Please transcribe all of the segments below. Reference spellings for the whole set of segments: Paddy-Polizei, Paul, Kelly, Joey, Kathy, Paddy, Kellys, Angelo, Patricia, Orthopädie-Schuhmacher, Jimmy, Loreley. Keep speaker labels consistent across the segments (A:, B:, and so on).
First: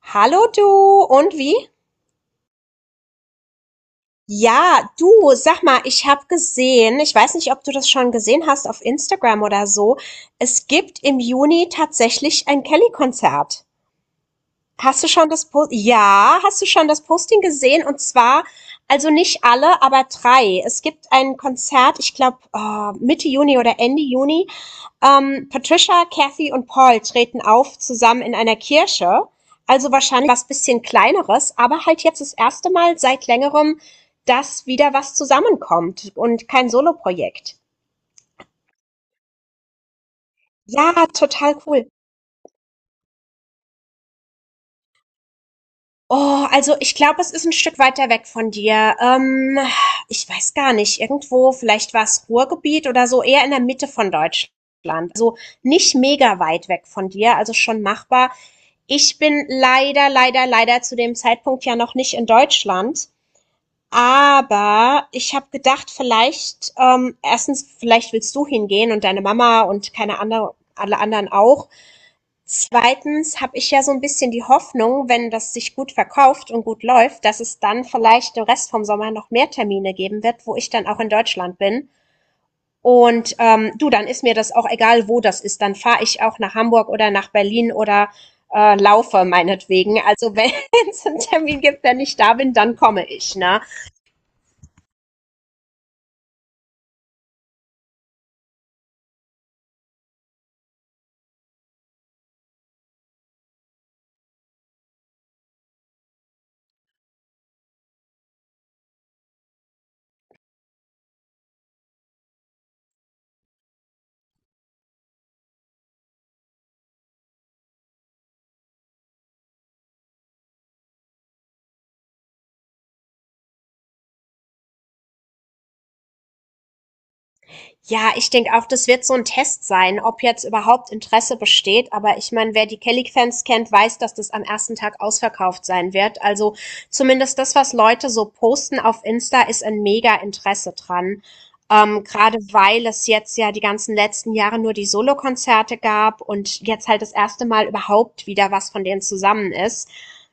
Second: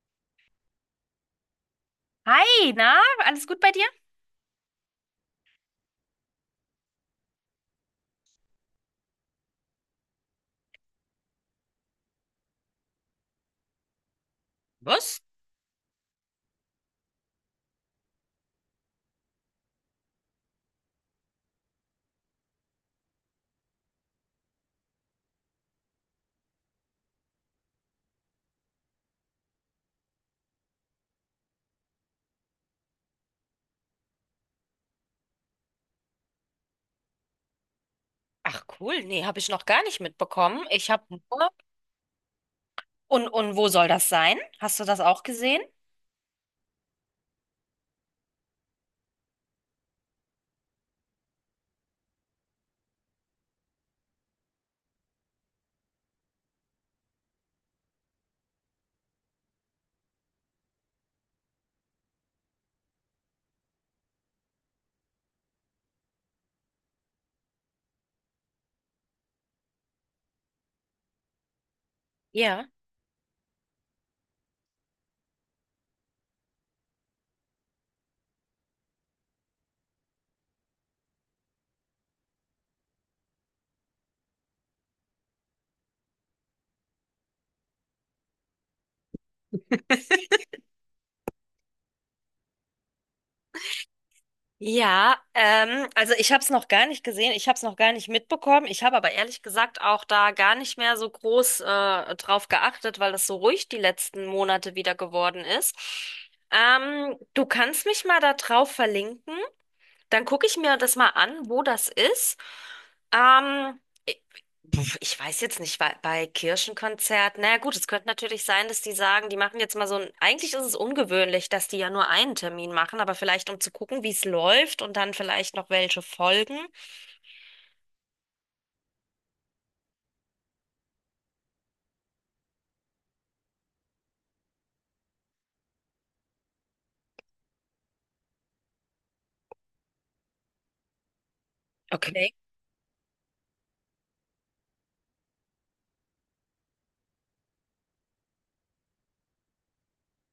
A: Hallo du, und wie?
B: Hi, na, alles gut bei dir?
A: Ja, du, sag mal, ich habe gesehen, ich weiß nicht, ob du das schon gesehen hast auf Instagram oder so, es gibt im Juni tatsächlich ein Kelly-Konzert. Hast du schon das Post ja, hast du schon das Posting gesehen? Und zwar, also nicht alle, aber drei. Es gibt ein Konzert, ich glaube Mitte Juni oder Ende Juni. Patricia, Kathy und Paul treten auf zusammen in einer Kirche. Also wahrscheinlich was bisschen kleineres, aber halt jetzt das erste Mal seit längerem, dass wieder was zusammenkommt und kein Soloprojekt.
B: Ach cool, nee, habe ich noch gar nicht mitbekommen. Ich habe
A: Ja,
B: nur.
A: total cool.
B: Und wo soll das sein? Hast du das auch gesehen?
A: Oh, also ich glaube, es ist ein Stück weiter weg von dir. Ich weiß gar nicht, irgendwo, vielleicht war's Ruhrgebiet oder so, eher in der Mitte von Deutschland. Also nicht mega weit weg von dir, also schon machbar. Ich bin leider, leider, leider zu dem Zeitpunkt ja noch nicht in Deutschland, aber ich habe gedacht, vielleicht, erstens, vielleicht willst du hingehen und deine Mama und keine andere alle anderen auch.
B: Ja.
A: Zweitens habe ich ja so ein bisschen die Hoffnung, wenn das sich gut verkauft und gut läuft, dass es dann vielleicht den Rest vom Sommer noch mehr Termine geben wird, wo ich dann auch in Deutschland bin. Und, du, dann ist mir das auch egal, wo das ist. Dann fahre ich auch nach Hamburg oder nach Berlin oder, laufe meinetwegen. Also, wenn es 'n Termin gibt, wenn ich da bin, dann komme ich, ne?
B: Ja, also ich habe es noch gar nicht gesehen, ich habe es noch gar nicht mitbekommen. Ich habe aber ehrlich gesagt auch da gar nicht mehr so groß drauf geachtet, weil das so ruhig die letzten Monate wieder geworden ist. Du kannst mich mal da drauf verlinken. Dann gucke ich mir das mal an, wo das ist. Ähm, ich, ich weiß jetzt nicht, bei Kirchenkonzert, naja gut, es könnte natürlich sein, dass die sagen, die machen jetzt mal so ein, eigentlich ist es ungewöhnlich, dass die ja nur einen Termin machen, aber vielleicht um zu gucken, wie es läuft und dann vielleicht noch welche folgen.
A: Ja, ich denke auch, das wird so ein Test sein, ob jetzt überhaupt Interesse besteht. Aber ich meine, wer die Kelly-Fans kennt, weiß, dass das am ersten Tag ausverkauft sein wird. Also zumindest das, was Leute so posten auf Insta, ist ein Mega-Interesse dran.
B: Okay.
A: Grade weil es jetzt ja die ganzen letzten Jahre nur die Solokonzerte gab und jetzt halt das erste Mal überhaupt wieder was von denen zusammen ist.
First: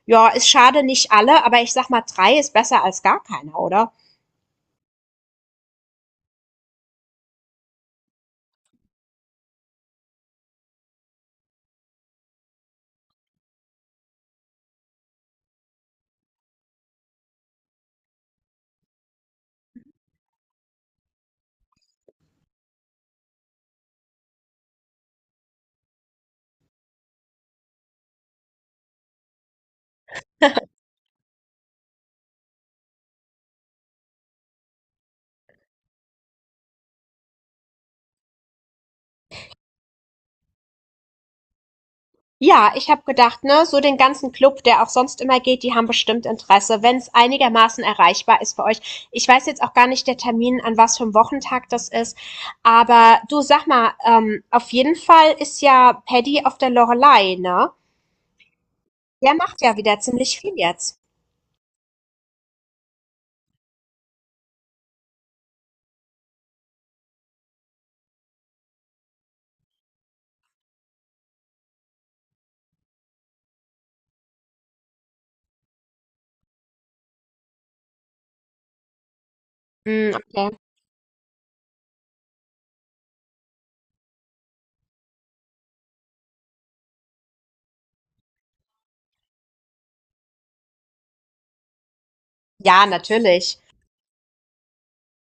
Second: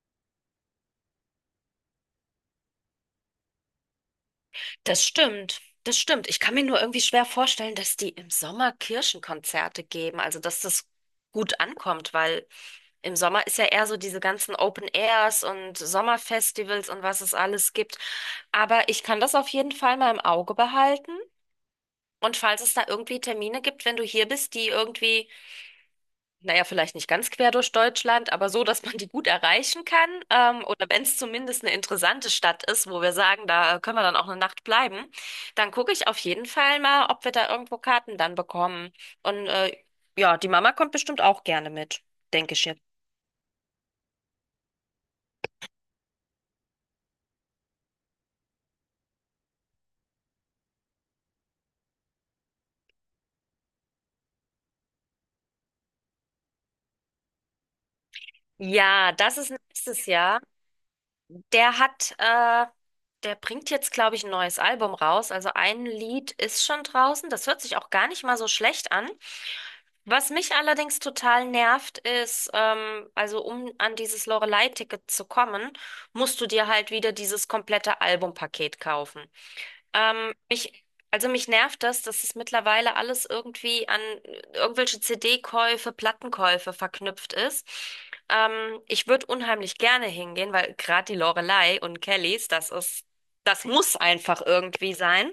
A: Ja, ist schade, nicht alle, aber ich sag mal, 3 ist besser als gar keiner, oder?
B: Das stimmt, das stimmt. Ich kann mir nur irgendwie schwer vorstellen, dass die im Sommer Kirchenkonzerte geben, also dass das gut ankommt, weil im Sommer ist ja eher so diese ganzen Open Airs und Sommerfestivals und was es alles gibt. Aber ich kann das auf jeden Fall mal im Auge behalten. Und falls es da irgendwie Termine gibt, wenn du hier bist, die irgendwie naja, vielleicht nicht ganz quer durch Deutschland, aber so, dass man die gut erreichen kann. Oder wenn es zumindest eine interessante Stadt ist, wo wir sagen, da können wir dann auch eine Nacht bleiben, dann gucke ich auf jeden Fall mal, ob wir da irgendwo Karten dann bekommen. Und ja, die Mama kommt bestimmt auch gerne mit, denke ich
A: Ja,
B: jetzt.
A: ich habe gedacht, ne, so den ganzen Club, der auch sonst immer geht, die haben bestimmt Interesse, wenn es einigermaßen erreichbar ist für euch. Ich weiß jetzt auch gar nicht der Termin, an was für einem Wochentag das ist. Aber du sag mal, auf jeden Fall ist ja Paddy auf der Loreley, ne?
B: Ja,
A: Der
B: das ist
A: macht ja wieder
B: nächstes
A: ziemlich
B: Jahr.
A: viel jetzt.
B: Der hat, äh, der bringt jetzt, glaube ich, ein neues Album raus. Also ein Lied ist schon draußen. Das hört sich auch gar nicht mal so schlecht an. Was mich allerdings total nervt, ist, also um an dieses Loreley-Ticket zu kommen, musst du dir halt wieder dieses komplette Albumpaket kaufen.
A: Hm,
B: Ähm,
A: okay.
B: mich, also mich nervt das, dass es mittlerweile alles irgendwie an irgendwelche CD-Käufe, Plattenkäufe verknüpft ist. Ich würde unheimlich gerne hingehen, weil gerade die Loreley und Kellys, das
A: Ja,
B: ist,
A: natürlich.
B: das muss einfach irgendwie sein.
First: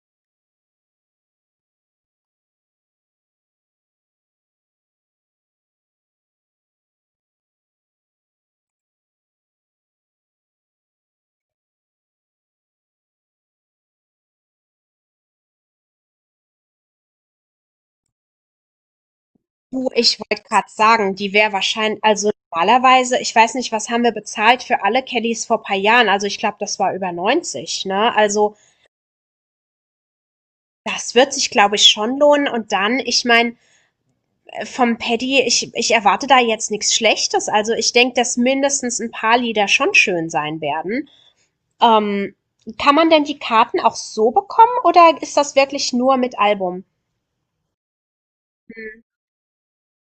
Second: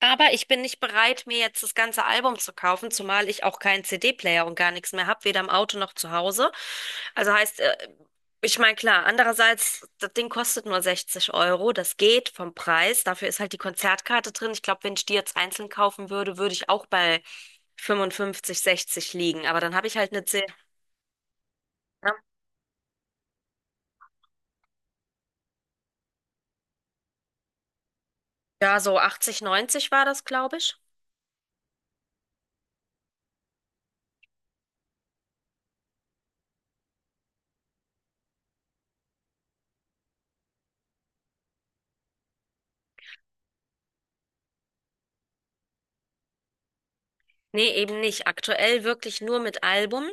B: Aber ich bin nicht bereit, mir jetzt das ganze Album zu kaufen, zumal ich auch keinen CD-Player und gar nichts mehr habe, weder im Auto noch zu Hause. Also heißt, ich meine, klar, andererseits, das Ding kostet nur 60 Euro, das geht vom Preis. Dafür ist halt die Konzertkarte drin. Ich glaube, wenn ich die jetzt einzeln kaufen würde, würde ich auch bei 55, 60 liegen. Aber dann habe
A: Du,
B: ich halt
A: ich
B: eine
A: wollte
B: 10,
A: gerade sagen, die wäre wahrscheinlich,
B: ne?
A: also normalerweise, ich weiß nicht, was haben wir bezahlt für alle Kellys vor paar Jahren? Also ich glaube, das war über 90, ne? Also
B: Ja, so 80, 90 war das, glaube ich.
A: das wird sich, glaube ich, schon lohnen. Und dann, ich meine, vom Paddy, ich erwarte da jetzt nichts Schlechtes. Also ich denke, dass mindestens ein paar Lieder schon schön sein werden. Ähm, kann man denn die Karten auch so bekommen oder ist das wirklich nur mit Album?
B: Nee, eben nicht. Aktuell wirklich nur mit Album.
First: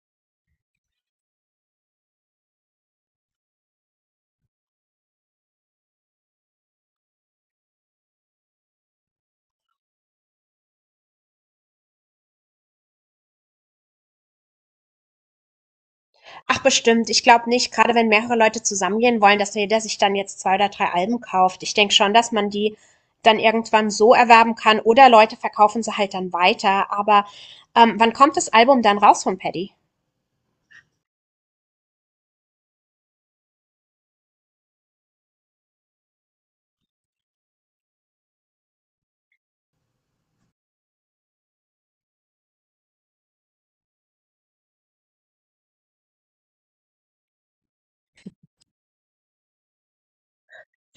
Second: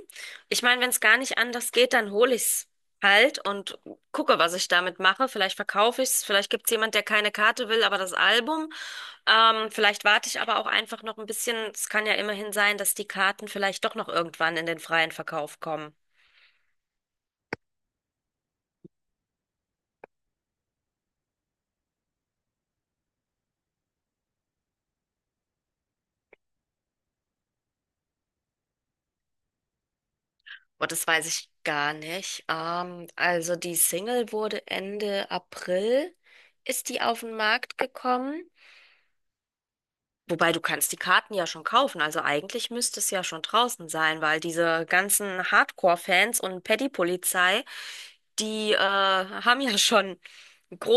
B: Ich meine, wenn es gar nicht anders geht, dann hole ich's halt und gucke, was ich damit mache. Vielleicht verkaufe ich's, vielleicht gibt's jemand, der keine Karte will, aber das Album. Vielleicht warte ich aber auch einfach noch ein bisschen. Es kann ja immerhin sein, dass die Karten vielleicht doch noch irgendwann in den freien Verkauf kommen.
A: Ach bestimmt, ich glaube nicht, gerade wenn mehrere Leute zusammengehen wollen, dass jeder sich dann jetzt zwei oder drei Alben kauft. Ich denke schon, dass man die dann irgendwann so erwerben kann oder Leute verkaufen sie halt dann weiter. Aber wann kommt das Album dann raus von Paddy?
B: Und das weiß ich gar nicht. Also die Single wurde Ende April, ist die auf den Markt gekommen. Wobei du kannst die Karten ja schon kaufen, also eigentlich müsste es ja schon draußen sein, weil diese ganzen Hardcore-Fans und Paddy-Polizei, die haben ja schon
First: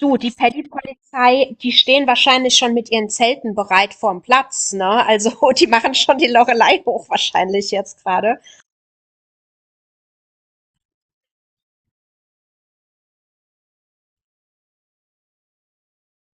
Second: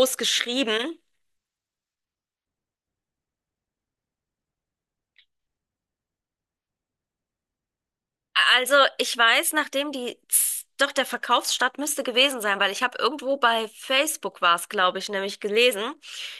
A: Du, die
B: geschrieben.
A: Paddy-Polizei, die stehen wahrscheinlich schon mit ihren Zelten bereit vorm Platz, ne? Also, die machen schon die Loreley hoch wahrscheinlich jetzt gerade.
B: Also ich weiß, nachdem doch der Verkaufsstart müsste gewesen sein, weil ich habe irgendwo bei Facebook war es, glaube ich, nämlich gelesen,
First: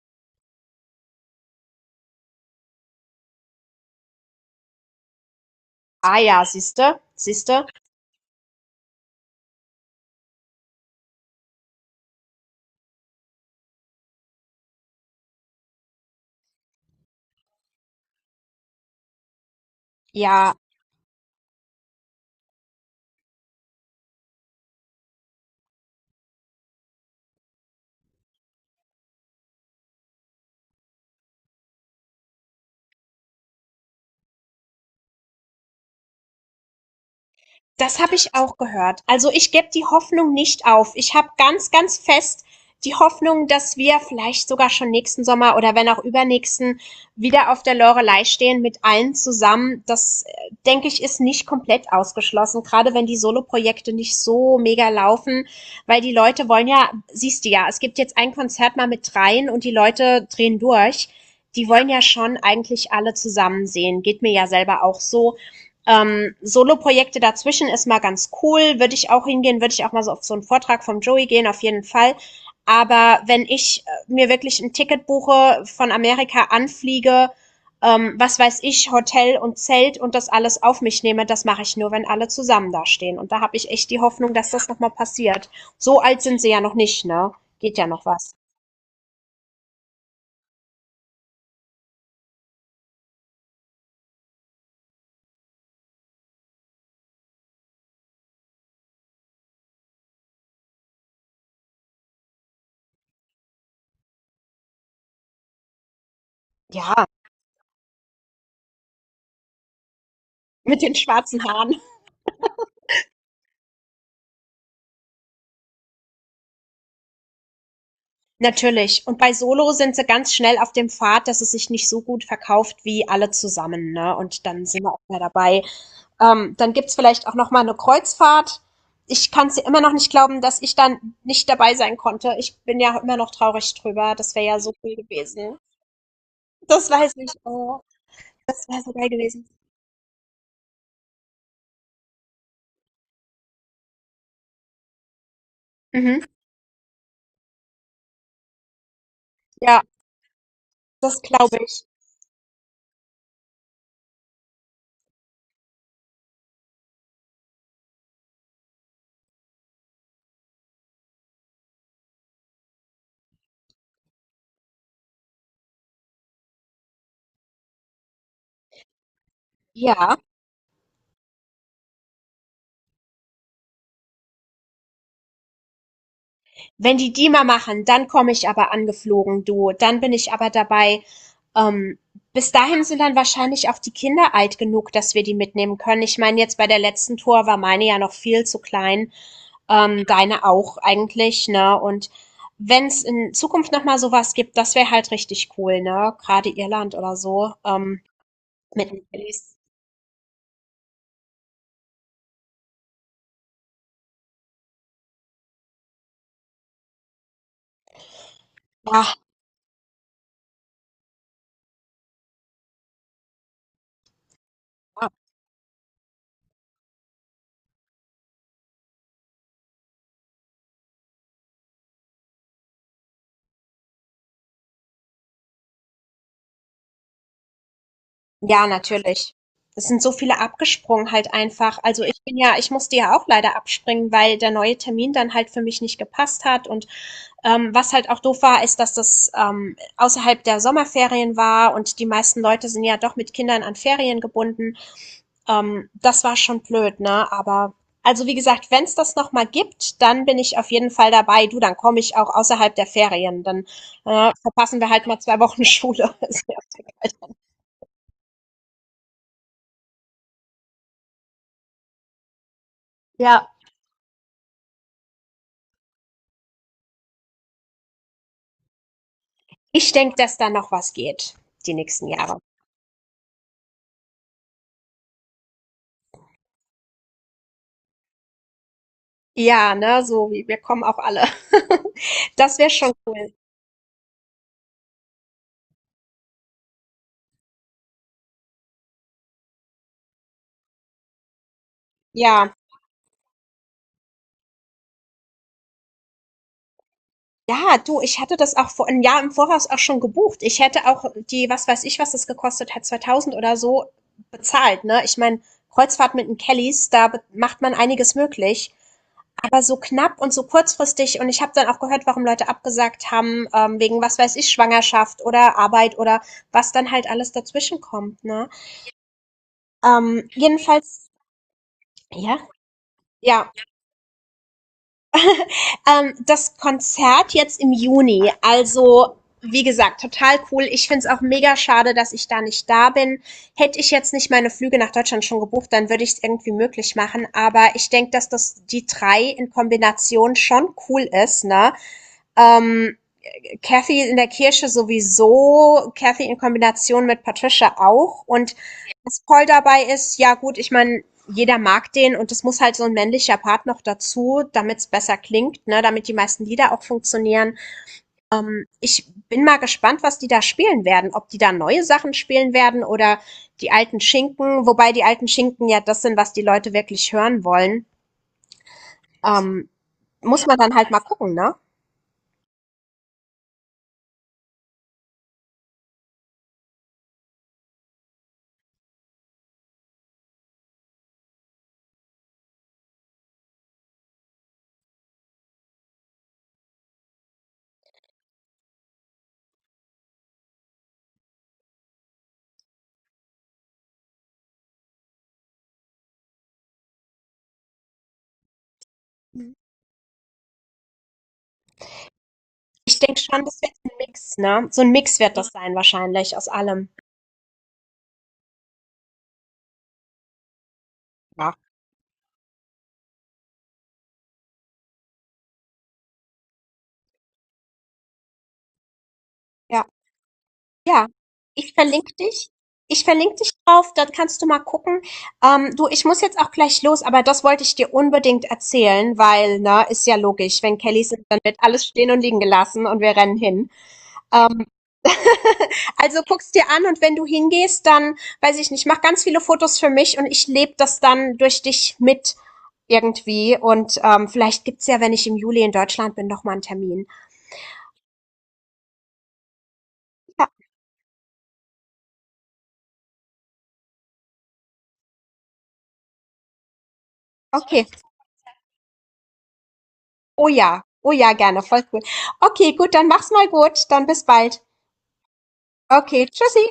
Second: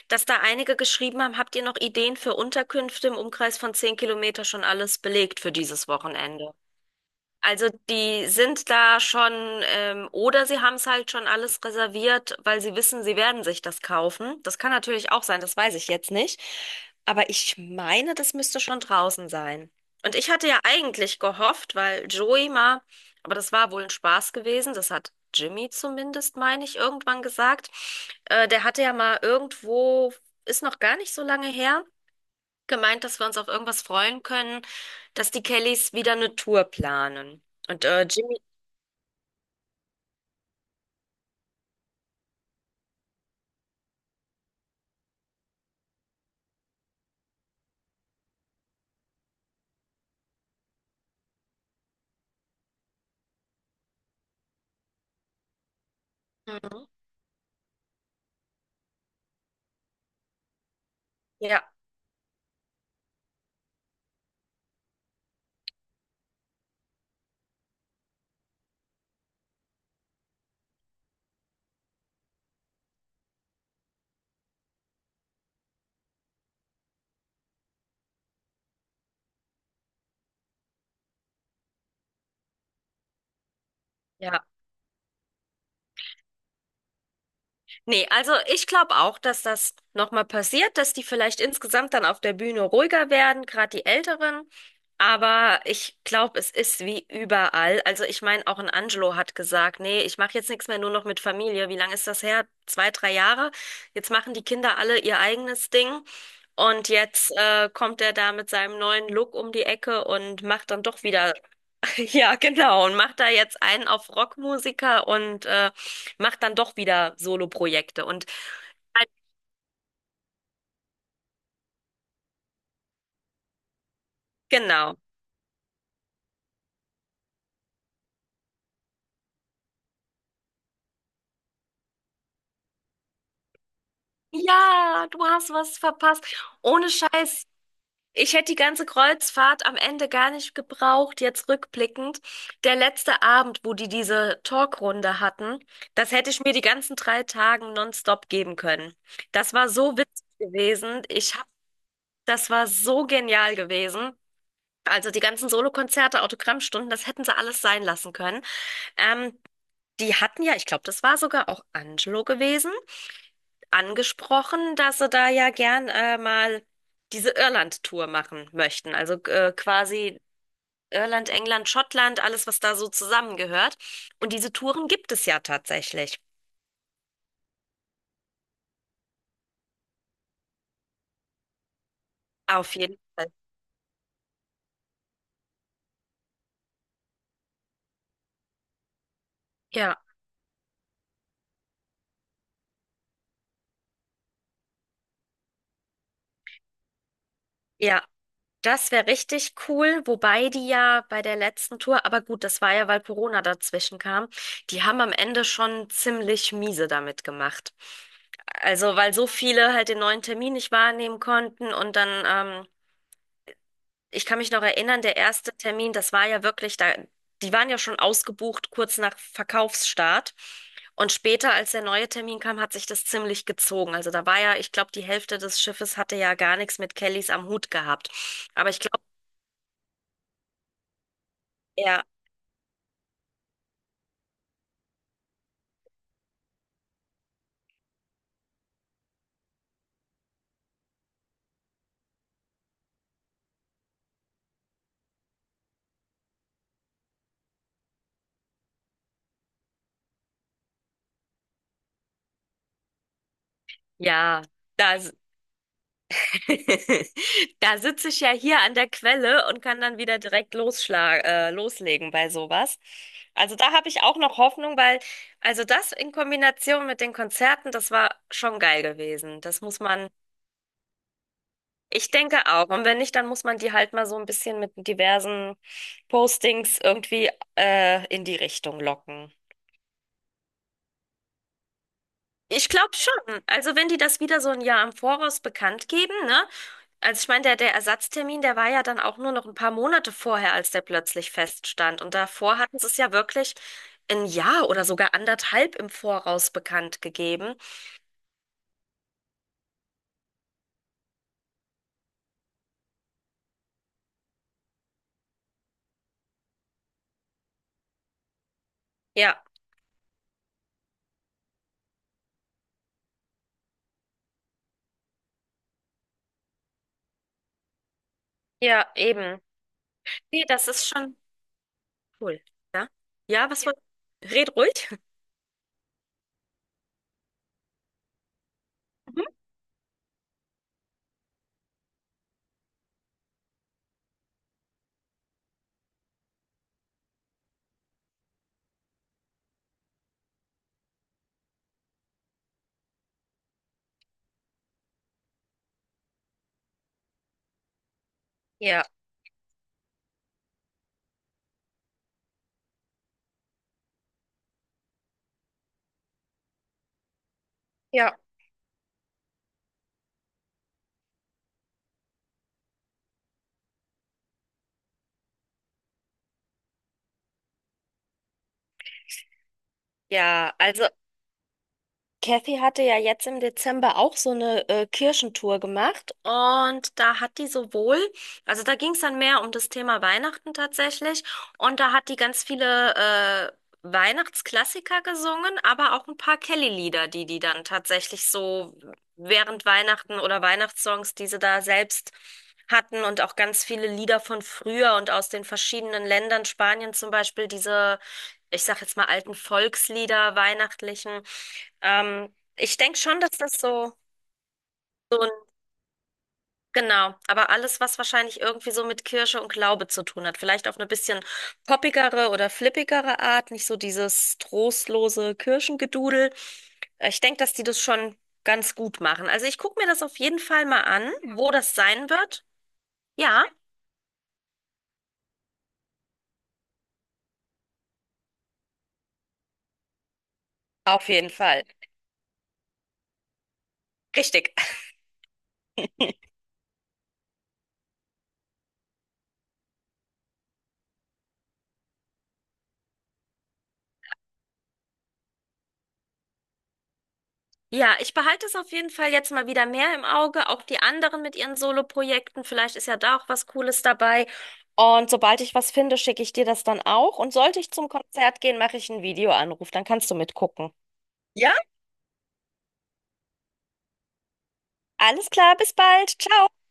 B: dass da einige geschrieben haben, habt ihr noch Ideen für Unterkünfte im Umkreis von 10 Kilometer schon alles belegt für dieses
A: Ah ja,
B: Wochenende?
A: siehste, siehste.
B: Also die sind da schon, oder sie haben es halt schon alles reserviert, weil sie wissen, sie werden sich das kaufen. Das kann natürlich auch sein, das weiß ich jetzt nicht. Aber ich meine, das müsste schon draußen sein. Und ich hatte
A: Ja,
B: ja eigentlich gehofft, weil Joey mal, aber das war wohl ein Spaß gewesen, das hat Jimmy zumindest, meine ich, irgendwann gesagt. Der hatte ja mal irgendwo, ist noch gar nicht so lange her, gemeint, dass wir uns auf irgendwas freuen können, dass die Kellys wieder eine Tour planen. Und
A: das
B: äh,
A: habe ich
B: Jimmy,
A: auch gehört. Also ich gebe die Hoffnung nicht auf. Ich habe ganz, ganz fest die Hoffnung, dass wir vielleicht sogar schon nächsten Sommer oder wenn auch übernächsten wieder auf der Loreley stehen mit allen zusammen. Das, denke ich, ist nicht komplett ausgeschlossen, gerade wenn die Soloprojekte nicht so mega laufen, weil die Leute wollen
B: mhm.
A: ja, siehst du ja, es gibt jetzt ein Konzert mal mit dreien und die Leute drehen durch.
B: Ja,
A: Die wollen ja schon eigentlich alle zusammen sehen. Geht mir ja selber auch so. Solo-Projekte dazwischen ist mal ganz cool, würde ich auch hingehen, würde ich auch mal so auf so einen Vortrag vom Joey gehen, auf jeden Fall. Aber wenn ich mir wirklich ein Ticket buche, von Amerika anfliege, was weiß ich, Hotel und Zelt und das alles auf mich nehme, das mache ich nur, wenn alle zusammen da stehen. Und da habe ich echt die Hoffnung,
B: ja.
A: dass das nochmal passiert. So alt sind sie ja noch nicht, ne? Geht ja noch
B: Nee,
A: was.
B: also ich glaube auch, dass das nochmal passiert, dass die vielleicht insgesamt dann auf der Bühne ruhiger werden, gerade die Älteren. Aber ich glaube, es ist wie überall. Also ich meine, auch ein Angelo hat gesagt, nee, ich mache jetzt nichts mehr, nur noch mit Familie. Wie lange ist das her? 2, 3 Jahre. Jetzt machen die Kinder alle ihr eigenes Ding. Und
A: Ja,
B: jetzt kommt er da mit seinem neuen Look um die Ecke und macht dann
A: mit den
B: doch wieder
A: schwarzen Haaren.
B: ja, genau. Und macht da jetzt einen auf Rockmusiker und macht dann doch wieder Soloprojekte. Und
A: Natürlich. Und bei Solo sind sie ganz schnell auf dem Pfad, dass es sich nicht so gut verkauft wie alle zusammen, ne? Und dann sind wir
B: genau.
A: auch mehr dabei. Dann gibt's vielleicht auch noch mal eine Kreuzfahrt. Ich kann's dir immer noch nicht glauben, dass ich dann nicht dabei sein konnte. Ich bin ja immer noch traurig drüber. Das wäre ja so cool
B: Ja, du hast
A: gewesen.
B: was verpasst.
A: Das
B: Ohne
A: weiß ich.
B: Scheiß.
A: Oh,
B: Ich hätte die
A: das wäre
B: ganze
A: so geil gewesen.
B: Kreuzfahrt am Ende gar nicht gebraucht, jetzt rückblickend. Der letzte Abend, wo die diese Talkrunde hatten, das
A: Mhm.
B: hätte ich mir die ganzen 3 Tagen nonstop geben können. Das war
A: Ja,
B: so witzig gewesen.
A: das
B: Ich hab,
A: glaube ich.
B: das war so genial gewesen. Also die ganzen Solokonzerte, Autogrammstunden, das hätten sie alles sein lassen können. Ähm, Die hatten ja, ich glaube, das war sogar auch Angelo gewesen, angesprochen, dass sie da ja gern mal diese Irland-Tour machen möchten. Also
A: Ja.
B: quasi Irland, England, Schottland, alles, was da so zusammengehört. Und diese Touren gibt es ja tatsächlich.
A: Wenn die die mal machen, dann komme ich aber angeflogen, du. Dann bin ich aber dabei. Ähm, bis
B: Auf
A: dahin
B: jeden
A: sind dann
B: Fall.
A: wahrscheinlich auch die Kinder alt genug, dass wir die mitnehmen können. Ich meine, jetzt bei der letzten Tour war meine ja noch viel zu klein,
B: Ja.
A: deine auch eigentlich, ne? Und wenn es in Zukunft nochmal sowas gibt, das wäre halt richtig cool, ne? Gerade Irland oder so,
B: Ja,
A: mit
B: das
A: den
B: wäre richtig
A: Kellys.
B: cool, wobei die ja bei der letzten Tour, aber gut, das war ja, weil Corona dazwischen kam, die haben am Ende schon ziemlich miese damit gemacht. Also, weil so viele halt den neuen Termin nicht wahrnehmen konnten und dann, ähm, ich kann mich noch erinnern,
A: Ja,
B: der erste Termin, das war ja wirklich da, die waren ja schon ausgebucht kurz nach Verkaufsstart. Und später, als der neue Termin kam, hat sich das ziemlich gezogen. Also da war ja, ich glaube, die Hälfte des Schiffes hatte ja gar nichts mit Kellys am Hut gehabt.
A: ja,
B: Aber ich glaube,
A: natürlich. Es sind so viele abgesprungen halt einfach. Also ich musste ja auch leider abspringen, weil der neue Termin dann halt für mich nicht gepasst hat. Und was halt auch doof war, ist, dass das außerhalb der Sommerferien war und die meisten Leute sind ja doch mit Kindern an Ferien gebunden. Das war schon blöd, ne? Aber also wie gesagt, wenn es das noch mal gibt, dann bin ich auf jeden Fall dabei. Du, dann komme ich auch außerhalb der Ferien. Dann
B: ja,
A: verpassen wir
B: da,
A: halt
B: s-
A: mal 2 Wochen Schule. Ist mir auch egal.
B: da sitze ich ja hier an der Quelle und kann dann wieder direkt loslegen bei sowas.
A: Ja,
B: Also da habe ich auch noch Hoffnung, weil, also das in Kombination mit den Konzerten, das war schon geil gewesen. Das muss
A: ich
B: man,
A: denke, dass da noch was geht, die nächsten
B: ich denke
A: Jahre.
B: auch. Und wenn nicht, dann muss man die halt mal so ein bisschen mit diversen Postings irgendwie, in die Richtung locken.
A: Ja, ne, so wie wir kommen auch alle. Das
B: Ich
A: wäre
B: glaube
A: schon cool.
B: schon. Also wenn die das wieder so ein Jahr im Voraus bekannt geben, ne? Also ich meine, der Ersatztermin, der war ja dann auch nur noch ein paar Monate vorher, als der plötzlich feststand. Und
A: Ja.
B: davor hatten sie es ja wirklich ein Jahr oder sogar anderthalb im Voraus bekannt gegeben.
A: Ja, du, ich hatte das auch vor ein Jahr im Voraus auch schon gebucht. Ich hätte auch die was weiß ich, was das gekostet hat, 2000 oder so, bezahlt, ne? Ich meine, Kreuzfahrt mit den Kellys, da be macht man einiges möglich.
B: Ja,
A: Aber so knapp und so kurzfristig und ich habe dann auch gehört, warum Leute abgesagt haben, wegen, was weiß ich, Schwangerschaft oder Arbeit oder was dann halt alles dazwischen kommt, ne?
B: ja, eben. Nee, das ist
A: Jedenfalls.
B: schon cool.
A: Ja,
B: Ja, ja,
A: ja.
B: was war? Red ruhig.
A: Das Konzert jetzt im Juni, also
B: Mhm.
A: wie gesagt, total cool. Ich find's auch mega schade, dass ich da nicht da bin. Hätte ich jetzt nicht meine Flüge nach Deutschland schon gebucht, dann würde ich es irgendwie möglich machen. Aber ich denk, dass das die drei in Kombination schon cool ist, ne? Ähm, Kathy in der Kirche sowieso, Kathy in Kombination mit Patricia auch. Und
B: Ja,
A: das Toll dabei ist, ja gut, ich meine, jeder mag den und es muss halt so ein männlicher Part noch dazu, damit es besser klingt, ne, damit die meisten Lieder auch funktionieren.
B: ja.
A: Ich bin mal gespannt, was die da spielen werden, ob die da neue Sachen spielen werden oder die alten Schinken, wobei die alten Schinken ja das sind, was die Leute wirklich hören wollen. Ähm, muss
B: Ja,
A: man dann
B: also.
A: halt mal gucken, ne?
B: Kathy hatte ja jetzt im Dezember auch so eine Kirchentour gemacht und da hat die sowohl, also da ging es dann mehr um das Thema Weihnachten tatsächlich und da hat die ganz viele Weihnachtsklassiker gesungen, aber auch ein paar Kelly-Lieder, die die dann tatsächlich so während Weihnachten oder Weihnachtssongs, die sie da selbst hatten und auch ganz viele Lieder von früher und aus den verschiedenen Ländern, Spanien zum Beispiel, diese, ich sag jetzt mal alten
A: Mhm.
B: Volkslieder, weihnachtlichen. Ich denke
A: Ich
B: schon,
A: denke
B: dass
A: schon,
B: das
A: das wird ein
B: so,
A: Mix, ne? So ein Mix
B: so ein,
A: wird das sein wahrscheinlich aus allem.
B: genau, aber alles, was wahrscheinlich irgendwie so mit Kirche und Glaube zu tun hat. Vielleicht auf eine bisschen
A: Ja.
B: poppigere oder flippigere Art, nicht so dieses trostlose Kirchengedudel. Ich denke, dass die das schon ganz gut machen. Also ich gucke mir
A: Ja.
B: das auf jeden Fall mal
A: Ja,
B: an, wo
A: ich
B: das sein
A: verlinke
B: wird.
A: dich. Ich verlinke
B: Ja,
A: dich drauf, dann kannst du mal gucken. Du, ich muss jetzt auch gleich los, aber das wollte ich dir unbedingt erzählen, weil, ne, ist ja logisch, wenn
B: auf
A: Kellys sind,
B: jeden
A: dann wird
B: Fall.
A: alles stehen und liegen gelassen und wir rennen hin.
B: Richtig.
A: Ähm, also guck's dir an und wenn du hingehst, dann, weiß ich nicht, mach ganz viele Fotos für mich und ich lebe das dann durch dich mit irgendwie und vielleicht gibt's ja, wenn ich im Juli in Deutschland bin, noch mal einen Termin.
B: Ja, ich behalte es auf jeden Fall jetzt mal wieder mehr im Auge,
A: Ja,
B: auch die anderen mit ihren Solo-Projekten. Vielleicht ist ja da auch was Cooles dabei. Und sobald ich was finde, schicke ich dir das dann auch. Und sollte ich
A: okay.
B: zum Konzert gehen, mache ich einen Videoanruf. Dann kannst du
A: Oh
B: mitgucken.
A: ja, oh ja,
B: Ja?
A: gerne, voll cool. Okay, gut, dann mach's mal gut, dann bis bald.
B: Alles klar, bis bald.
A: Okay,
B: Ciao.
A: tschüssi.